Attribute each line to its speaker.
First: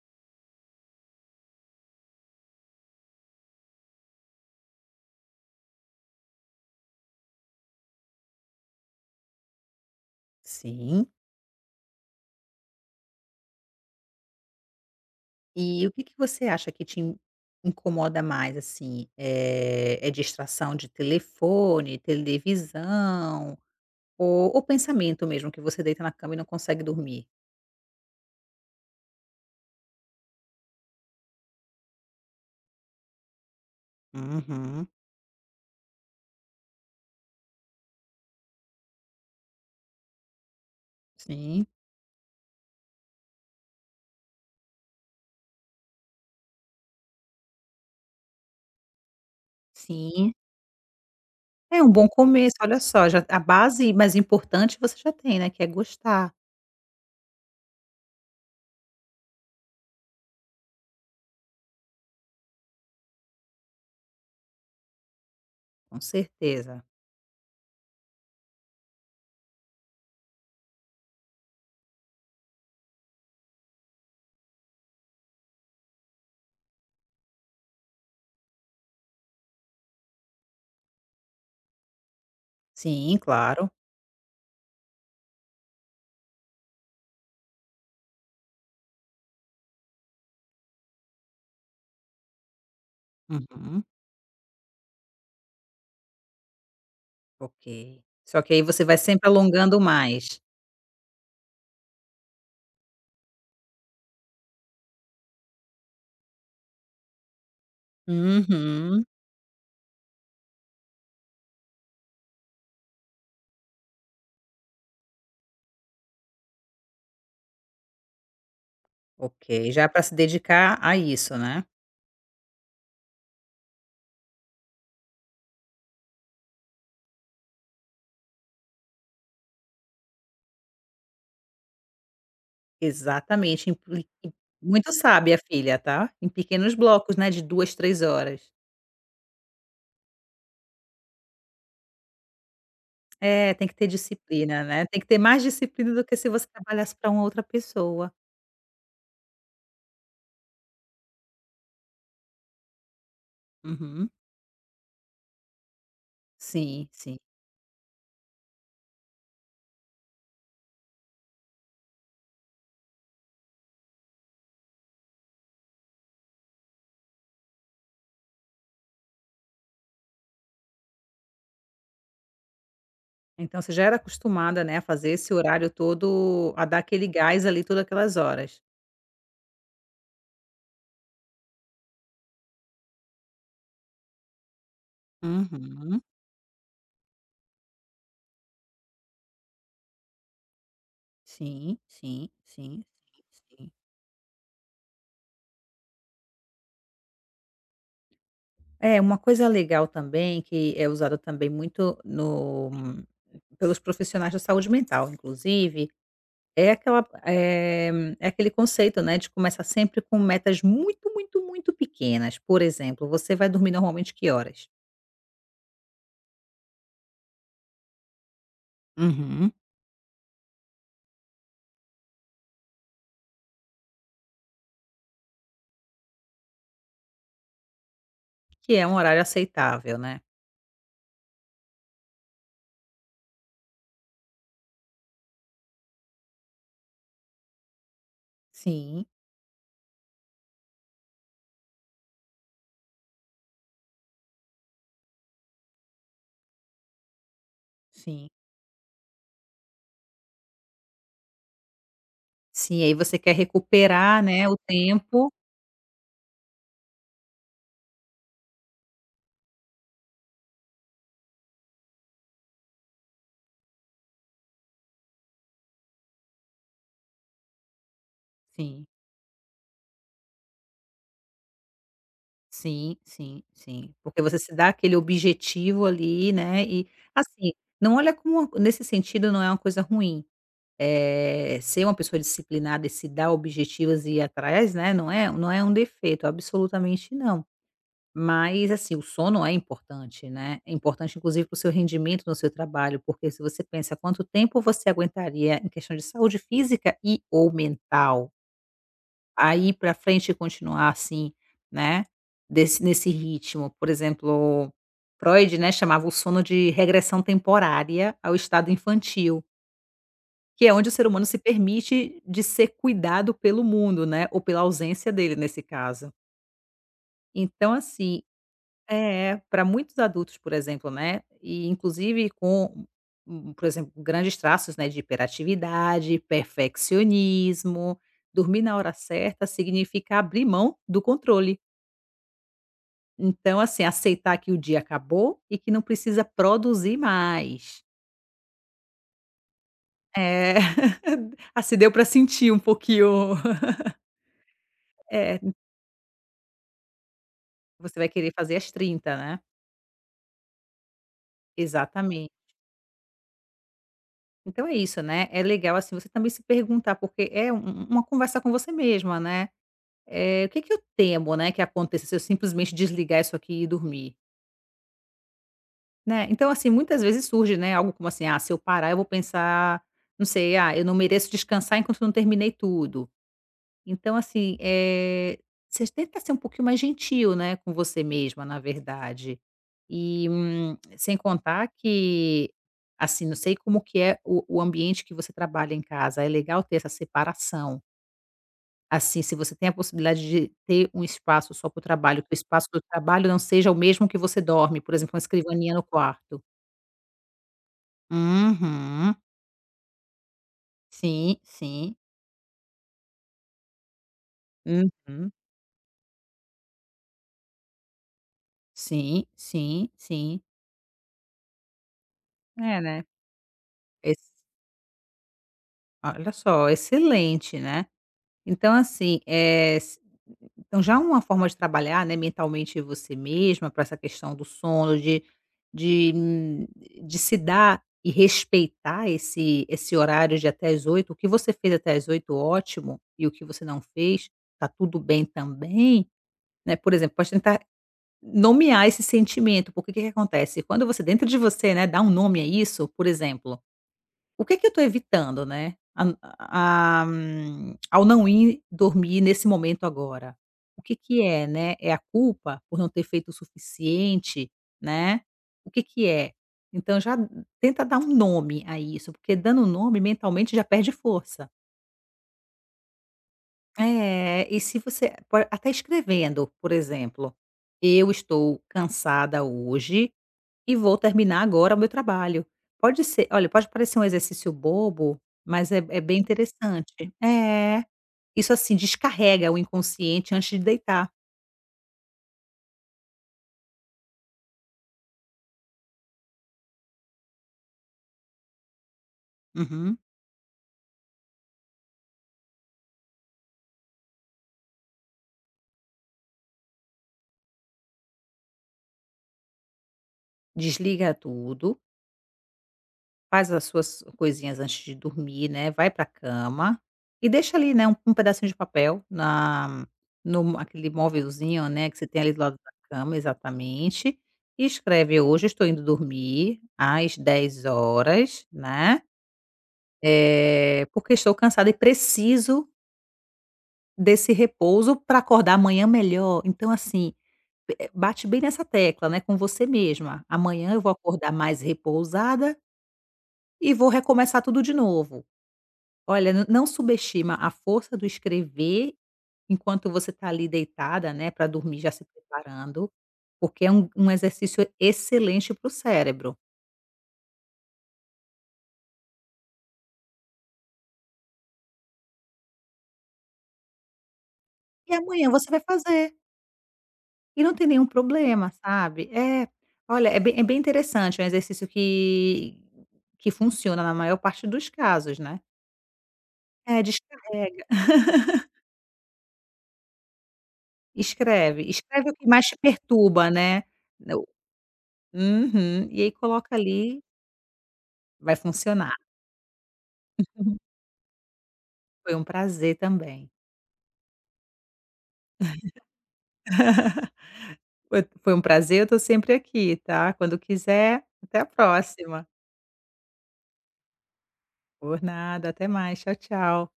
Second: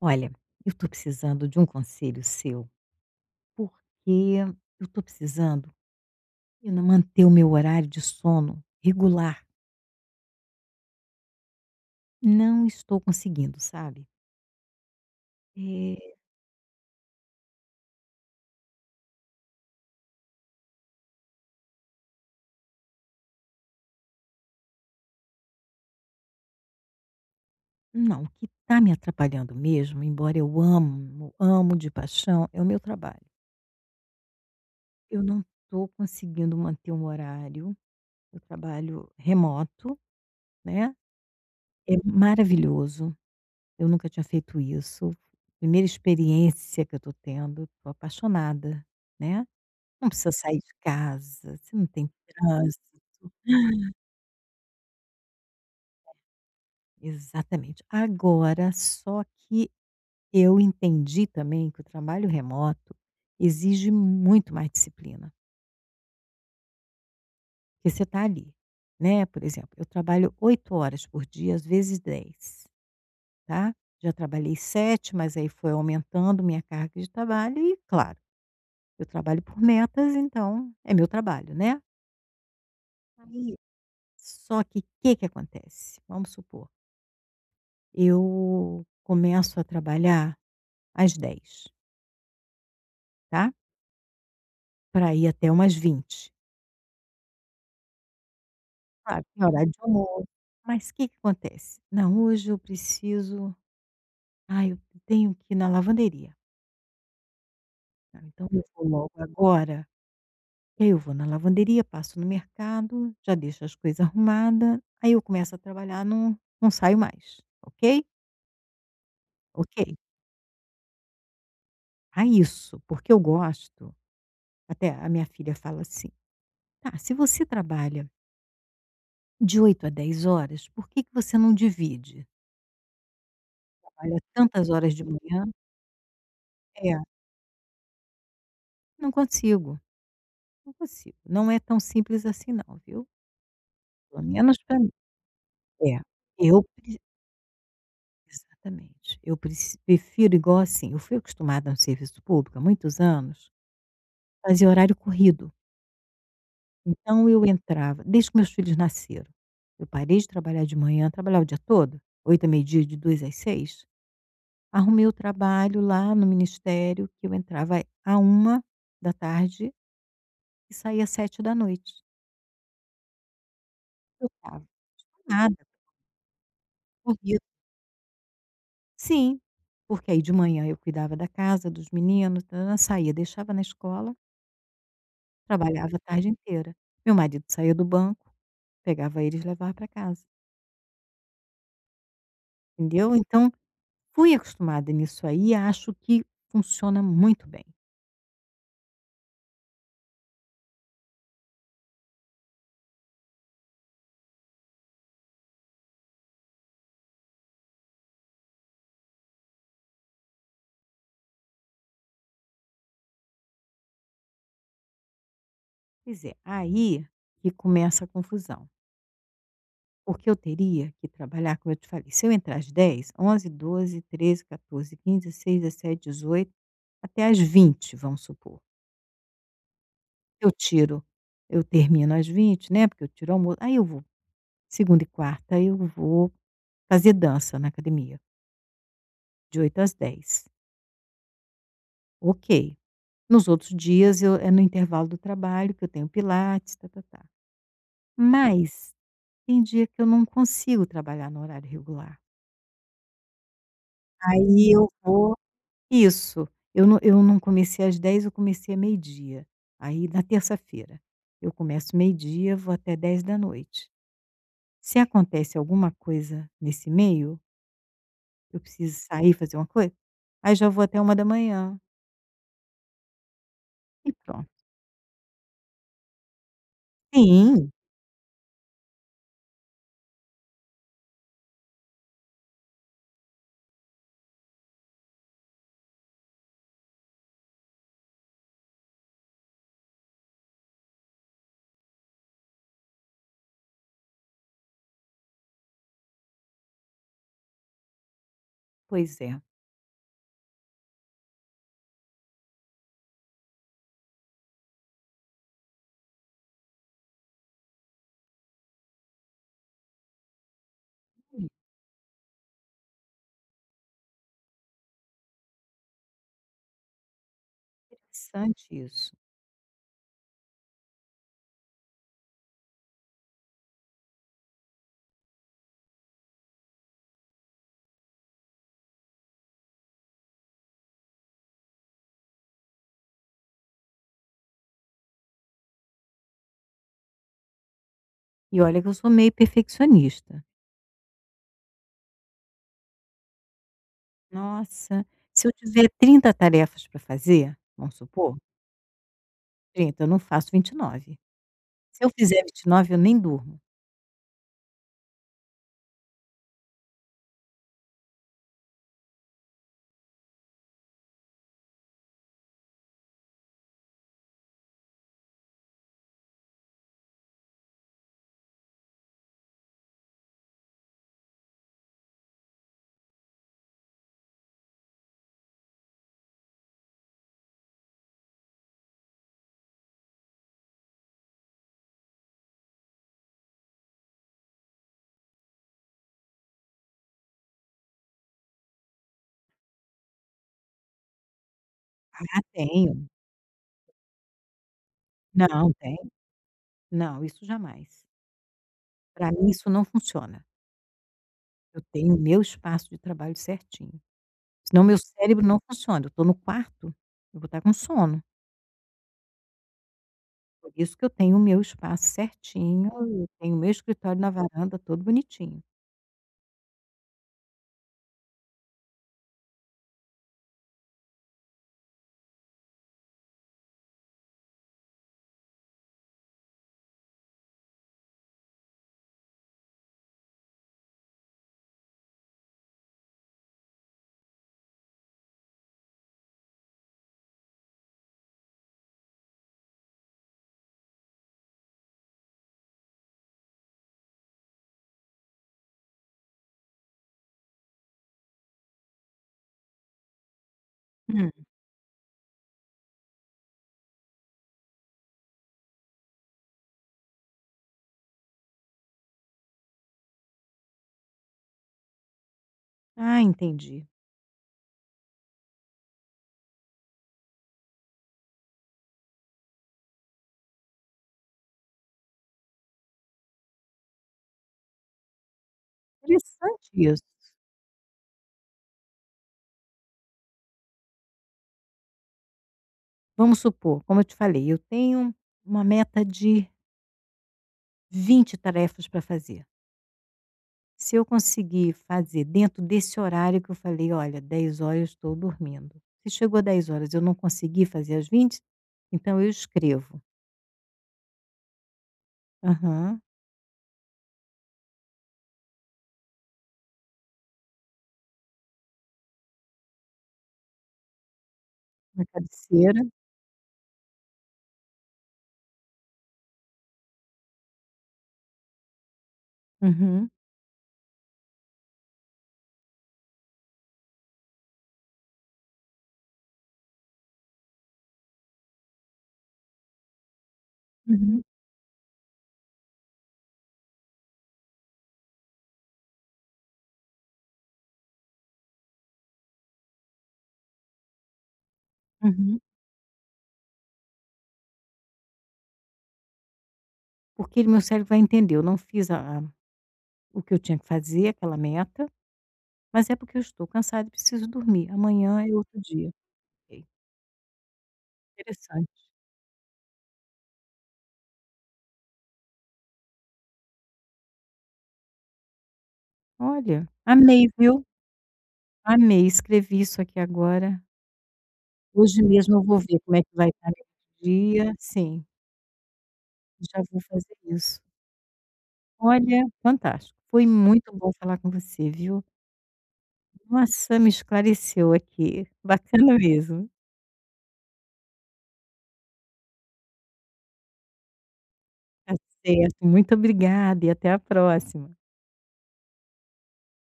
Speaker 1: Olha, eu estou precisando de um conselho seu, porque eu estou precisando e não manter o meu horário de sono regular.
Speaker 2: Sim.
Speaker 1: Não estou conseguindo, sabe?
Speaker 2: E o
Speaker 1: Eh,
Speaker 2: que que você acha que te in incomoda mais, assim? É distração de telefone, televisão ou pensamento mesmo que você deita na cama e não consegue dormir?
Speaker 1: não, o que está me atrapalhando mesmo, embora eu amo, amo de paixão, é o meu trabalho.
Speaker 2: Uhum.
Speaker 1: Eu não estou conseguindo manter um horário. Eu trabalho remoto, né?
Speaker 2: Sim,
Speaker 1: É maravilhoso. Eu nunca tinha feito isso. Primeira experiência que eu estou tendo, estou apaixonada, né? Não precisa
Speaker 2: sim.
Speaker 1: sair de casa, você
Speaker 2: É
Speaker 1: não
Speaker 2: um bom
Speaker 1: tem
Speaker 2: começo, olha
Speaker 1: trânsito.
Speaker 2: só, já a base mais importante você já tem, né, que é gostar,
Speaker 1: Exatamente. Agora, só que eu entendi também que o trabalho remoto exige muito mais disciplina,
Speaker 2: com certeza.
Speaker 1: porque você está ali, né, por exemplo, eu trabalho 8 horas por dia, às vezes 10, tá. Já trabalhei 7, mas aí foi aumentando minha carga de trabalho e, claro, eu trabalho por metas, então é meu trabalho, né.
Speaker 2: Sim,
Speaker 1: Aí,
Speaker 2: claro.
Speaker 1: só que o que que acontece? Vamos supor. Eu começo a trabalhar às 10, tá,
Speaker 2: Uhum.
Speaker 1: para ir até umas 20.
Speaker 2: Ok. Só que aí você vai
Speaker 1: H Claro,
Speaker 2: sempre
Speaker 1: tem horário de
Speaker 2: alongando
Speaker 1: almoço,
Speaker 2: mais.
Speaker 1: mas o que que acontece? "Não, hoje eu preciso. Ah, eu tenho que ir na lavanderia. Ah, então eu vou
Speaker 2: Uhum.
Speaker 1: logo agora." Que aí eu vou na lavanderia, passo no mercado, já deixo as coisas arrumadas. Aí eu começo a trabalhar, não não saio mais, ok?
Speaker 2: Ok, já
Speaker 1: Ok.
Speaker 2: para se dedicar a isso, né.
Speaker 1: Ah, isso, porque eu gosto. Até a minha filha fala assim: "Tá, se você trabalha de 8 a 10 horas, por que que você não divide?
Speaker 2: Exatamente, em pli
Speaker 1: Olha,
Speaker 2: em
Speaker 1: tantas
Speaker 2: muito
Speaker 1: horas de
Speaker 2: sábia a
Speaker 1: manhã."
Speaker 2: filha, tá. Em pequenos
Speaker 1: É,
Speaker 2: blocos, né, de 2, 3 horas.
Speaker 1: não consigo, não consigo. Não é tão simples assim não, viu.
Speaker 2: É, tem que ter
Speaker 1: Pelo menos
Speaker 2: disciplina,
Speaker 1: para
Speaker 2: né,
Speaker 1: mim.
Speaker 2: tem que ter mais
Speaker 1: É,
Speaker 2: disciplina do que se você
Speaker 1: eu pre
Speaker 2: trabalhasse para uma outra pessoa.
Speaker 1: exatamente. Eu preci prefiro igual assim, eu fui acostumada a um serviço público há muitos anos,
Speaker 2: Uhum.
Speaker 1: fazia horário corrido.
Speaker 2: Sim, sim.
Speaker 1: Então eu entrava desde que meus filhos nasceram. Eu parei de trabalhar de manhã, trabalhava o dia todo, 8h a meio-dia, de 2 às 6. Arrumei o trabalho lá no ministério, que eu entrava à 1 da tarde e saía às 7 da noite.
Speaker 2: Então você já era
Speaker 1: Eu estava
Speaker 2: acostumada, né, a fazer esse
Speaker 1: nada,
Speaker 2: horário todo a dar aquele
Speaker 1: corrida.
Speaker 2: gás ali, todas aquelas horas.
Speaker 1: Sim, porque aí de manhã eu cuidava da casa, dos meninos, tã saía, deixava na escola, trabalhava a
Speaker 2: Uhum.
Speaker 1: tarde inteira. Meu marido saía do banco, pegava eles e levava para casa,
Speaker 2: Sim, sim, sim,
Speaker 1: entendeu? Então,
Speaker 2: sim.
Speaker 1: fui acostumada nisso aí e acho que funciona muito bem.
Speaker 2: É, uma coisa legal também, que é usada também muito no pelos profissionais da saúde mental, inclusive, é aquela eh, é aquele conceito, né, de começar sempre com metas muito, muito, muito pequenas. Por exemplo, você vai dormir normalmente que horas?
Speaker 1: Quer dizer, aí que começa a confusão.
Speaker 2: Uhum.
Speaker 1: Porque eu teria que trabalhar, como eu te falei, se eu entrar às dez, onze, doze, treze, 12, quinze, dezesseis, dezessete, dezoito, até às 20, vamos supor.
Speaker 2: Que é um horário aceitável, né?
Speaker 1: Eu tiro, eu termino às 20, né, porque eu tiro o almoço, aí eu vou segunda e quarta, eu vou fazer dança na academia,
Speaker 2: Sim,
Speaker 1: de 8 às 10. Ok. Nos outros dias eu é no intervalo do trabalho que eu tenho pilates, tá-tá-tá.
Speaker 2: sim.
Speaker 1: Mas tem dia que eu não consigo trabalhar no horário regular.
Speaker 2: Sim, aí você quer recuperar, né, o
Speaker 1: Aí eu
Speaker 2: tempo.
Speaker 1: vou Isso. Eu não comecei às 10, eu comecei a meio-dia. Aí, na terça-feira, eu começo meio-dia, vou até 10 da noite. Se acontece alguma coisa nesse meio, eu
Speaker 2: Sim.
Speaker 1: preciso sair, fazer uma coisa, aí já vou até 1 da manhã
Speaker 2: Sim, sim, sim.
Speaker 1: e
Speaker 2: Porque você
Speaker 1: pronto.
Speaker 2: se dá aquele objetivo ali, né, e, assim,
Speaker 1: Sim,
Speaker 2: não olha como nesse sentido não é uma coisa ruim, é ser uma pessoa disciplinada e se dar objetivos e ir atrás, né, não é um defeito, absolutamente não. Mas, assim, o sono é importante, né, é importante inclusive para o seu rendimento no seu trabalho, porque se você pensa quanto tempo você aguentaria em questão de saúde física e ou mental
Speaker 1: pois é.
Speaker 2: a ir para frente e continuar assim, né, desse nesse ritmo. Por exemplo, Freud, né, chamava o sono de regressão temporária ao estado infantil, que é onde o ser humano se
Speaker 1: Hum.
Speaker 2: permite de ser cuidado pelo mundo, né, ou pela ausência dele nesse caso. Então assim,
Speaker 1: Interessante isso.
Speaker 2: é, para muitos adultos, por exemplo, né, e inclusive com, por exemplo, grandes traços, né, de hiperatividade, perfeccionismo, dormir na hora certa significa abrir mão do controle. Então, assim, aceitar que o dia acabou e que não precisa produzir mais.
Speaker 1: E olha que eu sou meio perfeccionista.
Speaker 2: É, assim, deu para sentir um pouquinho.
Speaker 1: Nossa,
Speaker 2: É,
Speaker 1: se eu tiver 30 tarefas para fazer, vamos
Speaker 2: você vai querer
Speaker 1: supor,
Speaker 2: fazer às 30, né?
Speaker 1: 30, eu não faço 29. Se eu
Speaker 2: Exatamente.
Speaker 1: fizer 29, eu nem durmo.
Speaker 2: Então é isso, né? É legal assim você também se perguntar, porque é uma conversa com você mesma, né? O que que eu temo, né, que aconteça se eu simplesmente desligar isso aqui e dormir, né? Então, assim, muitas vezes surge, né, algo como assim: "Ah, se eu parar, eu vou pensar, não sei, ah, eu não mereço descansar enquanto eu não terminei tudo". Então, assim, você tenta ser um pouquinho mais gentil, né, com você mesma, na verdade. E, sem contar que, assim, não sei como que é o ambiente que você trabalha em casa, é legal ter essa separação. Assim, se você tem a possibilidade de ter um espaço só para o trabalho, que o
Speaker 1: Ah,
Speaker 2: espaço do
Speaker 1: tenho.
Speaker 2: trabalho não seja o mesmo que você dorme, por exemplo, uma
Speaker 1: Não,
Speaker 2: escrivaninha no
Speaker 1: tem.
Speaker 2: quarto.
Speaker 1: Não, isso jamais.
Speaker 2: Uhum.
Speaker 1: Para mim isso não funciona.
Speaker 2: Sim,
Speaker 1: Eu
Speaker 2: sim.
Speaker 1: tenho o meu espaço de trabalho certinho, senão meu
Speaker 2: Uhum.
Speaker 1: cérebro não funciona. Eu estou no quarto, eu vou estar com sono.
Speaker 2: Sim, sim, sim.
Speaker 1: Por isso que eu tenho o meu espaço
Speaker 2: É,
Speaker 1: certinho,
Speaker 2: né.
Speaker 1: eu tenho o meu
Speaker 2: Ex
Speaker 1: escritório na varanda todo bonitinho.
Speaker 2: Olha só, excelente, né. Então assim, eh, s então já uma forma de trabalhar, né, mentalmente você mesma para essa questão do sono, de hum, de se dar e respeitar esse horário de até as 8. O que você fez até as 8, ótimo, e o que você não fez, tá tudo bem também, né. Por exemplo, pode tentar nomear esse sentimento, porque o que que acontece, quando você dentro de você, né, dá um nome a isso, por exemplo o que que eu estou evitando, né, a ao não ir dormir nesse momento agora? O que que
Speaker 1: Hum.
Speaker 2: é, né? É a culpa por não ter feito o suficiente, né? O que que é? Então já tenta dar um nome a isso, porque dando um nome mentalmente já perde força.
Speaker 1: Ah, entendi.
Speaker 2: É, e se você po até escrevendo, por exemplo: "Eu estou cansada hoje e vou terminar agora o meu trabalho". Pode ser, olha, pode parecer um exercício bobo, mas é bem
Speaker 1: Interessante isso.
Speaker 2: interessante. É. Isso, assim, descarrega o inconsciente antes de deitar.
Speaker 1: Vamos supor, como eu te falei, eu tenho uma meta de 20 tarefas para fazer.
Speaker 2: Uhum.
Speaker 1: Se eu conseguir fazer dentro desse horário que eu falei: "Olha, 10 horas eu estou dormindo." Se chegou 22h e eu não consegui fazer às 20, então eu escrevo.
Speaker 2: Desliga tudo,
Speaker 1: Aham.
Speaker 2: faz as suas coisinhas antes de dormir, né, vai pra cama e deixa ali, né, um pedacinho de papel na no aquele móvelzinho, né, que
Speaker 1: Na
Speaker 2: você tem ali do lado da
Speaker 1: cabeceira.
Speaker 2: cama, exatamente, e escreve: "Hoje estou indo dormir às 10 horas, né,
Speaker 1: Uhum,
Speaker 2: Porque estou cansada e preciso desse repouso para acordar amanhã melhor". Então, assim, bate bem nessa tecla, né, com você mesma. Amanhã eu vou
Speaker 1: uhum,
Speaker 2: acordar mais repousada e vou recomeçar tudo de novo. Olha, n não subestima a força do escrever enquanto você está ali deitada, né, para dormir já se
Speaker 1: uhum.
Speaker 2: preparando, porque é um exercício excelente para o cérebro.
Speaker 1: Porque ele meu cérebro vai entender, eu não fiz a o que eu tinha que fazer, aquela meta, mas é porque eu estou cansada e preciso dormir.
Speaker 2: E
Speaker 1: Amanhã
Speaker 2: amanhã
Speaker 1: é
Speaker 2: você
Speaker 1: outro
Speaker 2: vai
Speaker 1: dia.
Speaker 2: fazer.
Speaker 1: Ok,
Speaker 2: E não tem nenhum problema,
Speaker 1: interessante.
Speaker 2: sabe. É, olha, é bem interessante, é um exercício que funciona na maior parte dos casos, né.
Speaker 1: Olha,
Speaker 2: É,
Speaker 1: amei, viu.
Speaker 2: descarrega.
Speaker 1: Amei, escrevi isso aqui agora.
Speaker 2: Escreve,
Speaker 1: Hoje
Speaker 2: escreve o que
Speaker 1: mesmo eu
Speaker 2: mais te
Speaker 1: vou ver como é que vai
Speaker 2: perturba,
Speaker 1: estar
Speaker 2: né.
Speaker 1: meu
Speaker 2: No
Speaker 1: dia. Sim.
Speaker 2: Uhum. E aí coloca
Speaker 1: Já vou
Speaker 2: ali,
Speaker 1: fazer isso.
Speaker 2: vai funcionar.
Speaker 1: Olha, fantástico. Foi
Speaker 2: Uhum.
Speaker 1: muito bom falar com você, viu.
Speaker 2: Foi um prazer também.
Speaker 1: Nossa, me esclareceu aqui. Bacana mesmo.
Speaker 2: Foi um prazer, eu tô sempre aqui, tá. Quando quiser, até a
Speaker 1: Tá
Speaker 2: próxima.
Speaker 1: certo, muito obrigada e até a próxima.
Speaker 2: Por nada, até mais, tchau, tchau.